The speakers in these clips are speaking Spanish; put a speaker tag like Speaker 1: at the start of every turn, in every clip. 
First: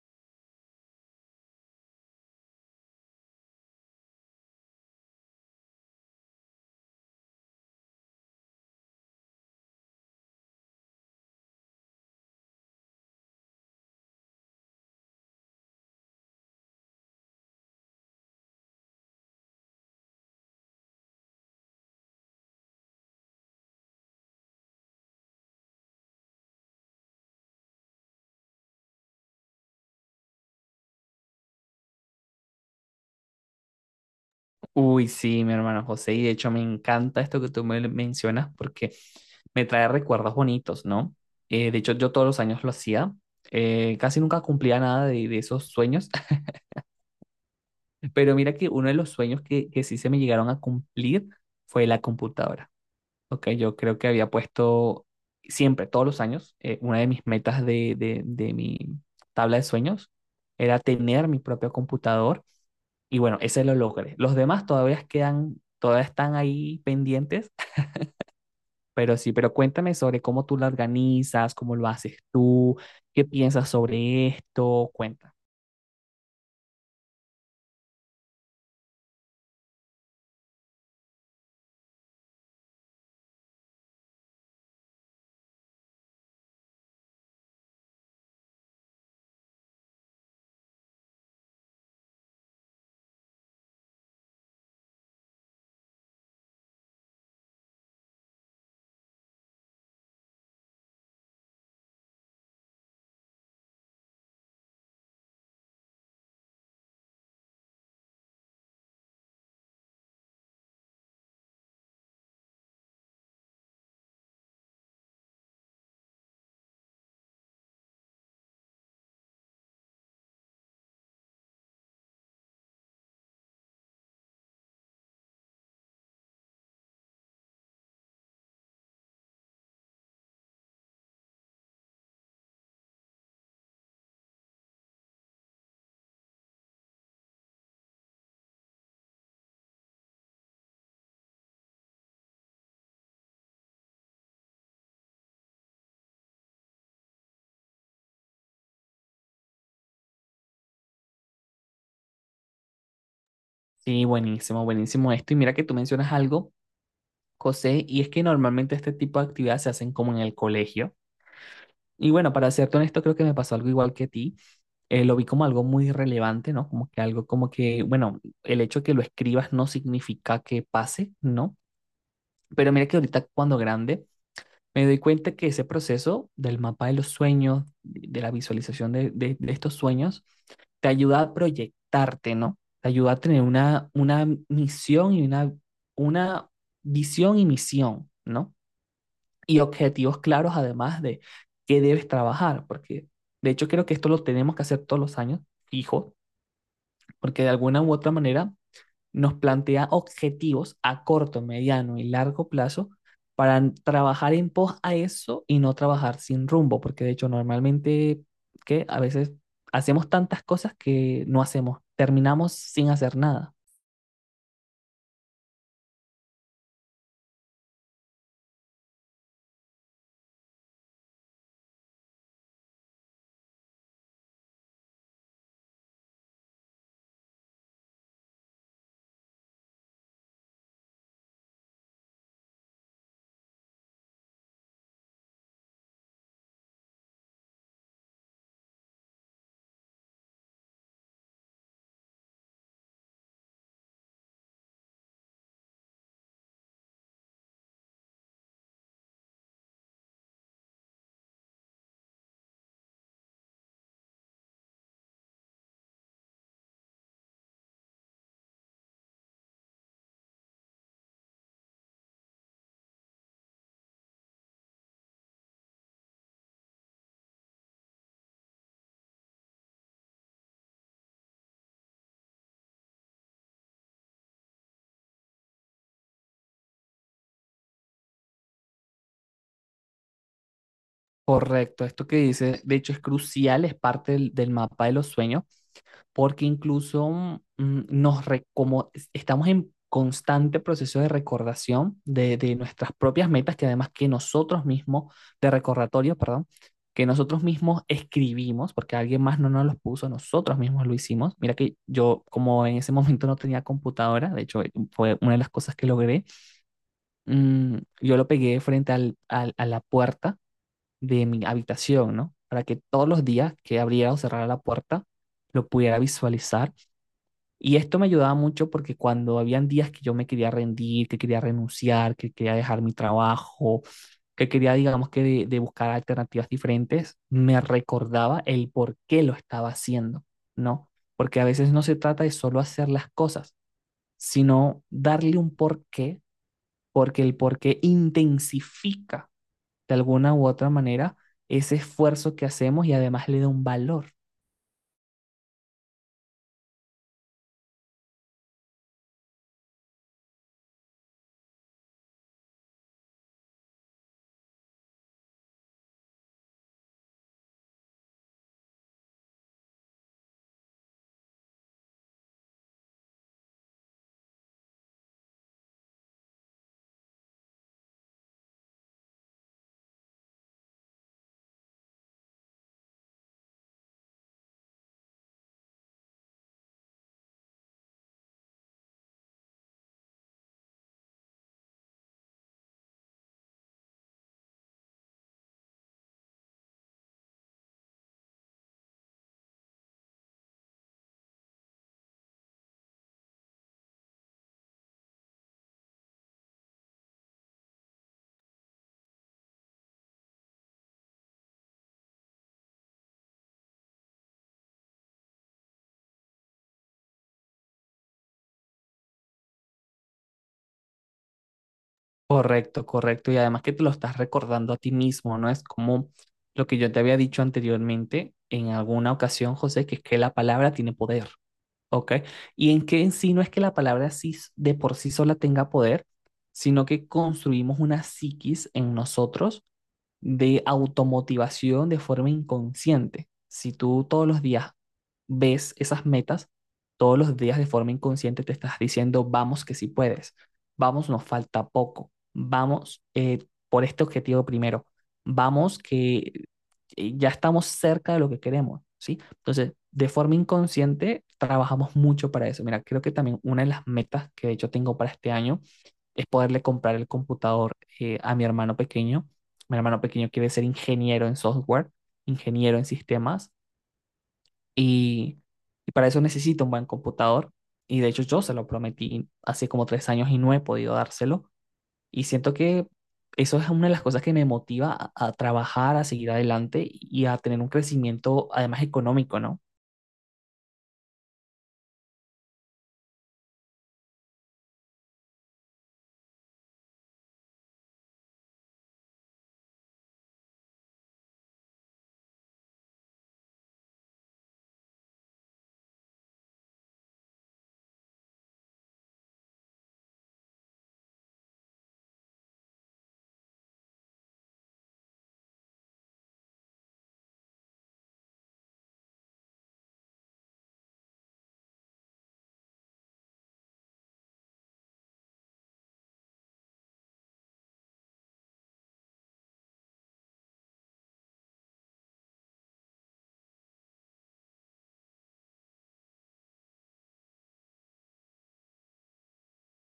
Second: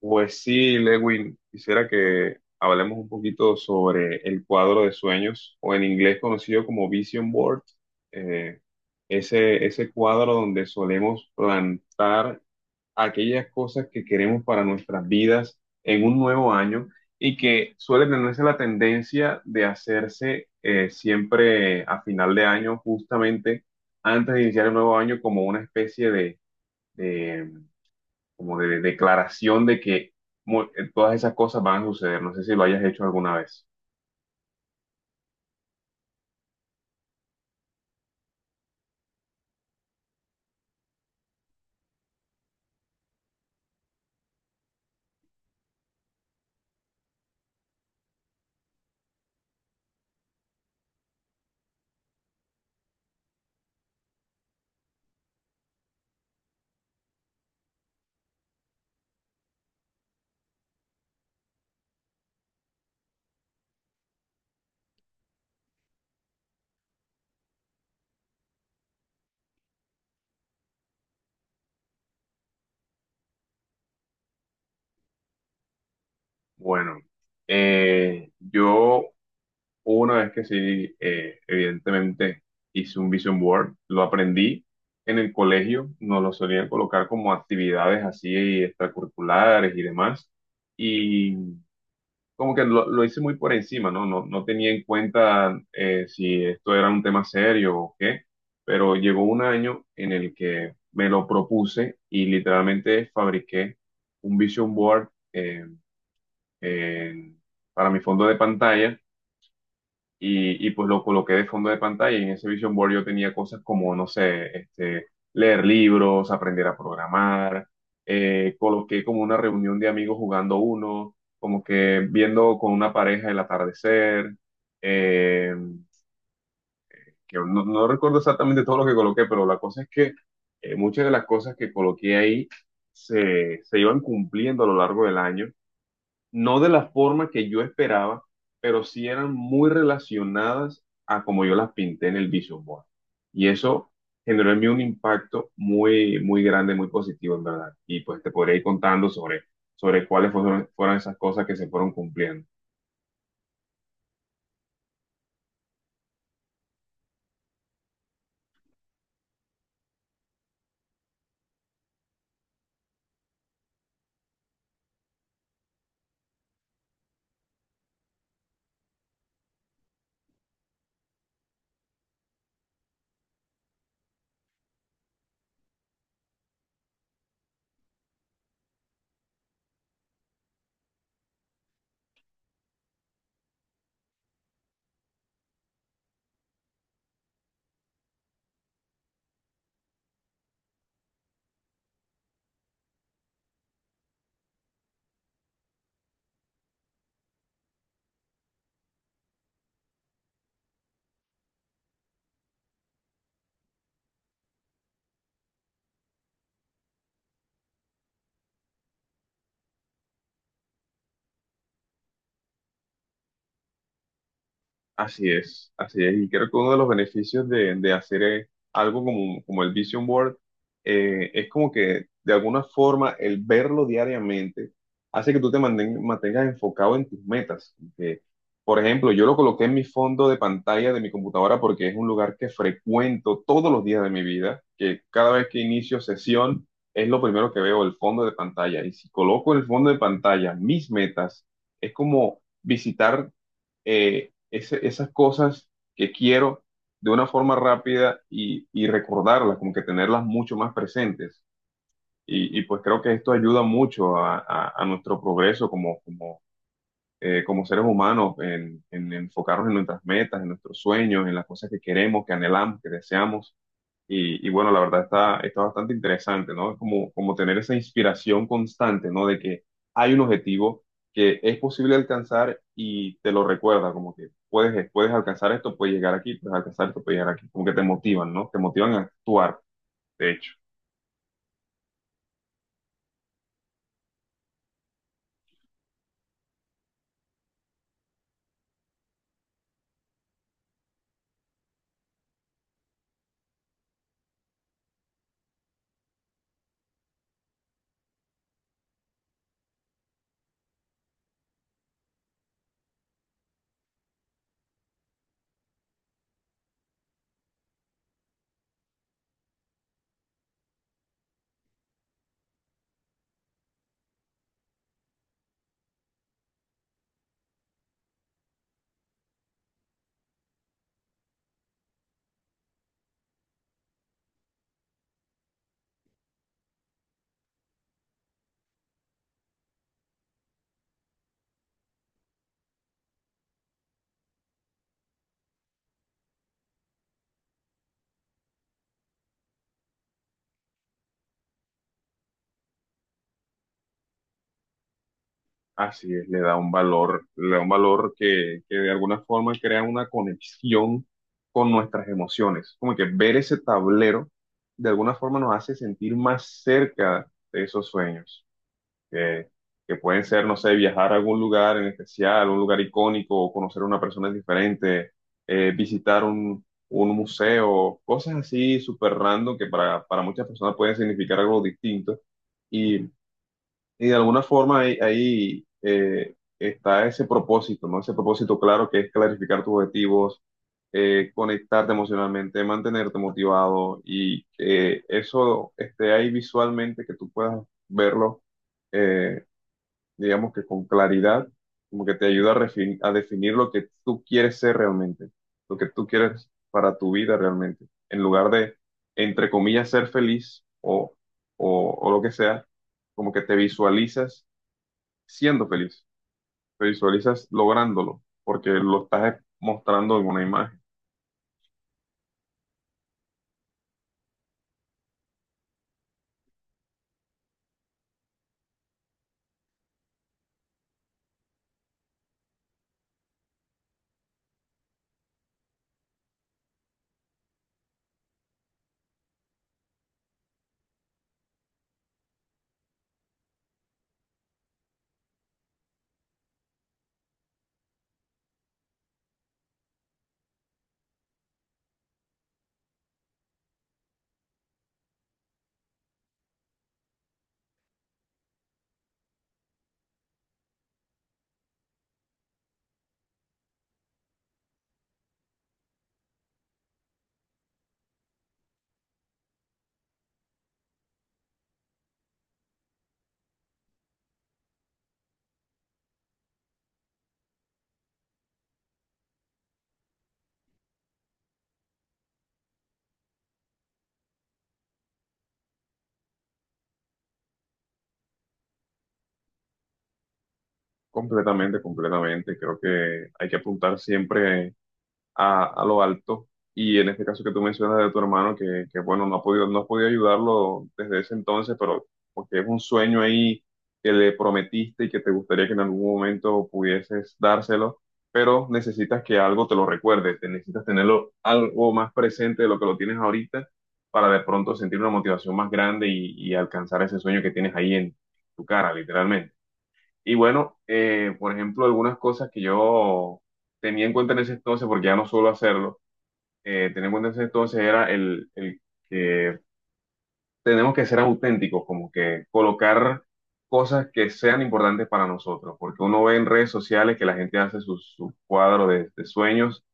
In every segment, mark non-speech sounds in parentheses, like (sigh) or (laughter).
Speaker 1: Pues sí, Lewin, quisiera que hablemos un poquito sobre el cuadro de sueños, o en inglés conocido como Vision Board, eh, ese cuadro donde solemos plantar aquellas cosas que queremos para nuestras vidas en un nuevo año y que suele tenerse la tendencia de hacerse siempre a final de año, justamente antes de iniciar el nuevo año, como una especie de, como de declaración de que todas esas cosas van a suceder. No sé si lo hayas hecho alguna vez.
Speaker 2: Uy, sí, mi hermano José, y de hecho me encanta esto que tú me mencionas porque me trae recuerdos bonitos, ¿no? De hecho, yo todos los años lo hacía, casi nunca cumplía nada de esos sueños, (laughs) pero mira que uno de los sueños que sí se me llegaron a cumplir fue la computadora, ¿ok? Yo creo que había puesto siempre, todos los años, una de mis metas de mi tabla de sueños era tener mi propio computador y bueno, ese lo logré. Los demás todavía quedan, todavía están ahí pendientes, (laughs) pero sí, pero cuéntame sobre cómo tú la organizas, cómo lo haces tú, qué piensas sobre esto, cuenta.
Speaker 1: Bueno, yo hubo una vez que sí, evidentemente hice un vision board, lo aprendí en el colegio, nos lo solían colocar como actividades así extracurriculares y demás. Como que lo hice muy por encima, ¿no? No tenía en cuenta si esto era un tema serio o qué, pero llegó un año en el que me lo propuse y literalmente fabriqué un vision board en- para mi fondo de pantalla y pues lo coloqué de fondo de pantalla y en ese Vision Board yo tenía cosas como, no sé, este, leer libros, aprender a programar, coloqué como una reunión de amigos jugando uno, como que viendo con una pareja el atardecer, eh, que no recuerdo exactamente todo lo que coloqué, pero la cosa es que muchas de las cosas que coloqué ahí se iban cumpliendo a lo largo del año, no de la forma que yo esperaba, pero sí eran muy relacionadas a como yo las pinté en el Vision Board. Y eso generó en mí un impacto muy, muy grande, muy positivo, en verdad. Y pues te podría ir contando sobre, sobre cuáles fueron esas cosas que se fueron cumpliendo.
Speaker 2: Sí, buenísimo, buenísimo esto. Y mira que tú mencionas algo, José, y es que normalmente este tipo de actividades se hacen como en el colegio. Y bueno, para serte honesto, creo que me pasó algo igual que a ti. Lo vi como algo muy relevante, ¿no? Como que algo como que, bueno, el hecho de que lo escribas no significa que pase, ¿no? Pero mira que ahorita cuando grande me doy cuenta que ese proceso del mapa de los sueños, de la visualización de estos sueños, te ayuda a proyectarte, ¿no? Te ayuda a tener una misión y una visión y misión, ¿no? Y objetivos claros, además de qué debes trabajar, porque de hecho creo que esto lo tenemos que hacer todos los años, fijo, porque de alguna u otra manera nos plantea objetivos a corto, mediano y largo plazo para trabajar en pos a eso y no trabajar sin rumbo, porque de hecho normalmente que a veces hacemos tantas cosas que no hacemos, terminamos sin hacer nada.
Speaker 1: Así es, así es. Y creo que uno de los beneficios de hacer algo como el Vision Board, es como que de alguna forma el verlo diariamente hace que tú te mantengas enfocado en tus metas. Que, por ejemplo, yo lo coloqué en mi fondo de pantalla de mi computadora porque es un lugar que frecuento todos los días de mi vida, que cada vez que inicio sesión es lo primero que veo, el fondo de pantalla. Y si coloco en el fondo de pantalla mis metas, es como visitar esas cosas que quiero de una forma rápida y recordarlas, como que tenerlas mucho más presentes. Y pues creo que esto ayuda mucho a nuestro progreso como como seres humanos en enfocarnos en nuestras metas, en nuestros sueños, en las cosas que queremos, que anhelamos, que deseamos. Y bueno, la verdad está bastante interesante, ¿no? Es como tener esa inspiración constante, ¿no? De que hay un objetivo que es posible alcanzar y te lo recuerda, como que puedes, puedes alcanzar esto, puedes llegar aquí, puedes alcanzar esto, puedes llegar aquí. Como que te motivan, ¿no? Te motivan a actuar, de hecho.
Speaker 2: Correcto, esto que dice, de hecho es crucial, es parte del mapa de los sueños, porque incluso nos re- como es- estamos en constante proceso de recordación de nuestras propias metas, que además que nosotros mismos, de recordatorio, perdón, que nosotros mismos escribimos, porque alguien más no nos los puso, nosotros mismos lo hicimos. Mira que yo, como en ese momento no tenía computadora, de hecho fue una de las cosas que logré, yo lo pegué frente a la puerta de mi habitación, ¿no? Para que todos los días que abriera o cerrara la puerta, lo pudiera visualizar y esto me ayudaba mucho porque cuando habían días que yo me quería rendir, que quería renunciar, que quería dejar mi trabajo, que quería, digamos que, de buscar alternativas diferentes, me recordaba el por qué lo estaba haciendo, ¿no? Porque a veces no se trata de solo hacer las cosas, sino darle un porqué, porque el porqué intensifica de alguna u otra manera ese esfuerzo que hacemos y además le da un valor.
Speaker 1: Así es, le da un valor, le da un valor que de alguna forma crea una conexión con nuestras emociones. Como que ver ese tablero de alguna forma nos hace sentir más cerca de esos sueños. que, que pueden ser, no sé, viajar a algún lugar en especial, un lugar icónico, o conocer a una persona diferente, visitar un museo, cosas así súper random que para muchas personas pueden significar algo distinto. Y, y de alguna forma ahí está ese propósito, ¿no? Ese propósito claro que es clarificar tus objetivos, conectarte emocionalmente, mantenerte motivado y eso esté ahí visualmente, que tú puedas verlo, eh, digamos que con claridad, como que te ayuda a a definir lo que tú quieres ser realmente, lo que tú quieres para tu vida realmente, en lugar de, entre comillas, ser feliz o lo que sea, como que te visualizas siendo feliz, te visualizas lográndolo, porque lo estás mostrando en una imagen.
Speaker 2: Correcto, correcto. Y además que te lo estás recordando a ti mismo, ¿no? Es como lo que yo te había dicho anteriormente en alguna ocasión, José, que es que la palabra tiene poder, ¿ok? Y en que en sí no es que la palabra sí de por sí sola tenga poder, sino que construimos una psiquis en nosotros de automotivación de forma inconsciente. Si tú todos los días ves esas metas, todos los días de forma inconsciente te estás diciendo, vamos que sí puedes, vamos, nos falta poco, vamos por este objetivo primero, vamos que ya estamos cerca de lo que queremos, ¿sí? Entonces, de forma inconsciente trabajamos mucho para eso. Mira, creo que también una de las metas que de hecho tengo para este año es poderle comprar el computador a mi hermano pequeño. Mi hermano pequeño quiere ser ingeniero en software, ingeniero en sistemas, y, y para eso necesito un buen computador. Y de hecho yo se lo prometí hace como 3 años y no he podido dárselo. Y siento que eso es una de las cosas que me motiva a trabajar, a seguir adelante y a tener un crecimiento además económico, ¿no?
Speaker 1: Completamente, completamente. Creo que hay que apuntar siempre a lo alto. Y en este caso que tú mencionas de tu hermano, bueno, no ha podido, no has podido ayudarlo desde ese entonces, pero porque es un sueño ahí que le prometiste y que te gustaría que en algún momento pudieses dárselo, pero necesitas que algo te lo recuerde, te necesitas tenerlo algo más presente de lo que lo tienes ahorita para de pronto sentir una motivación más grande y alcanzar ese sueño que tienes ahí en tu cara, literalmente. Y bueno, por ejemplo, algunas cosas que yo tenía en cuenta en ese entonces, porque ya no suelo hacerlo, tenía en cuenta en ese entonces era el que tenemos que ser auténticos, como que colocar cosas que sean importantes para nosotros, porque uno ve en redes sociales que la gente hace sus cuadros de sueños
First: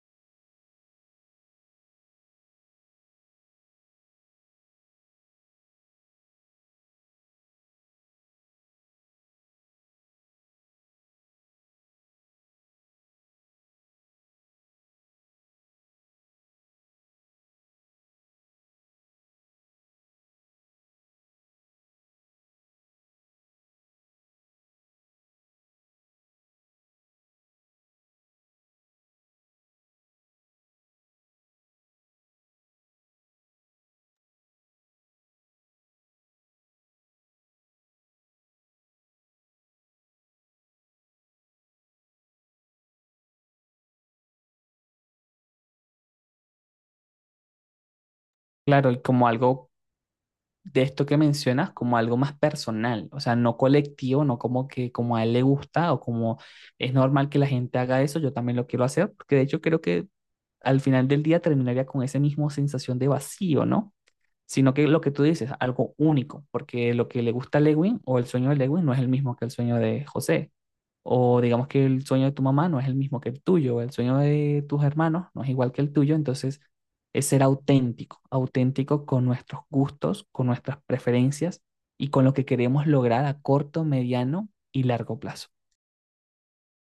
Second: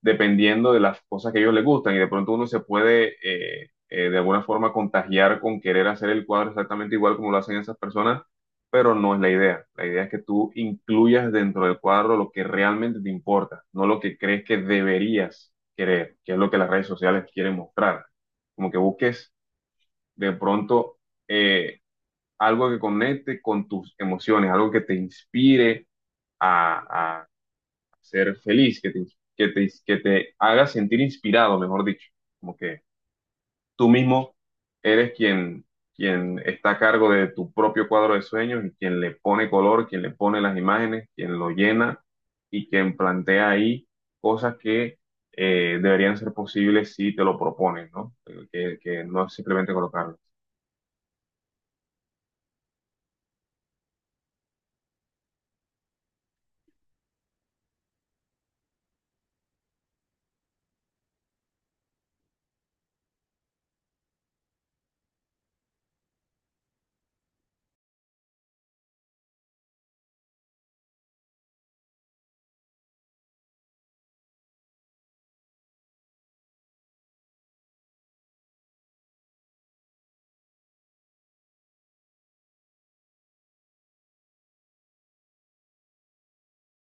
Speaker 1: dependiendo de las cosas que a ellos les gustan y de pronto uno se puede de alguna forma contagiar con querer hacer el cuadro exactamente igual como lo hacen esas personas, pero no es la idea. La idea es que tú incluyas dentro del cuadro lo que realmente te importa, no lo que crees que deberías querer, que es lo que las redes sociales quieren mostrar. Como que busques de pronto eh, algo que conecte con tus emociones, algo que te inspire a ser feliz, que te haga sentir inspirado, mejor dicho, como que tú mismo eres quien está a cargo de tu propio cuadro de sueños y quien le pone color, quien le pone las imágenes, quien lo llena y quien plantea ahí cosas que deberían ser posibles si te lo propones, ¿no?
Speaker 2: Claro, y
Speaker 1: Que no
Speaker 2: como
Speaker 1: es
Speaker 2: algo
Speaker 1: simplemente colocarlo.
Speaker 2: de esto que mencionas como algo más personal, o sea, no colectivo, no como que como a él le gusta o como es normal que la gente haga eso, yo también lo quiero hacer, porque de hecho creo que al final del día terminaría con esa misma sensación de vacío, ¿no? Sino que lo que tú dices, algo único, porque lo que le gusta a Lewin o el sueño de Lewin no es el mismo que el sueño de José. O digamos que el sueño de tu mamá no es el mismo que el tuyo, el sueño de tus hermanos no es igual que el tuyo, entonces es ser auténtico, auténtico con nuestros gustos, con nuestras preferencias y con lo que queremos lograr a corto, mediano y largo plazo.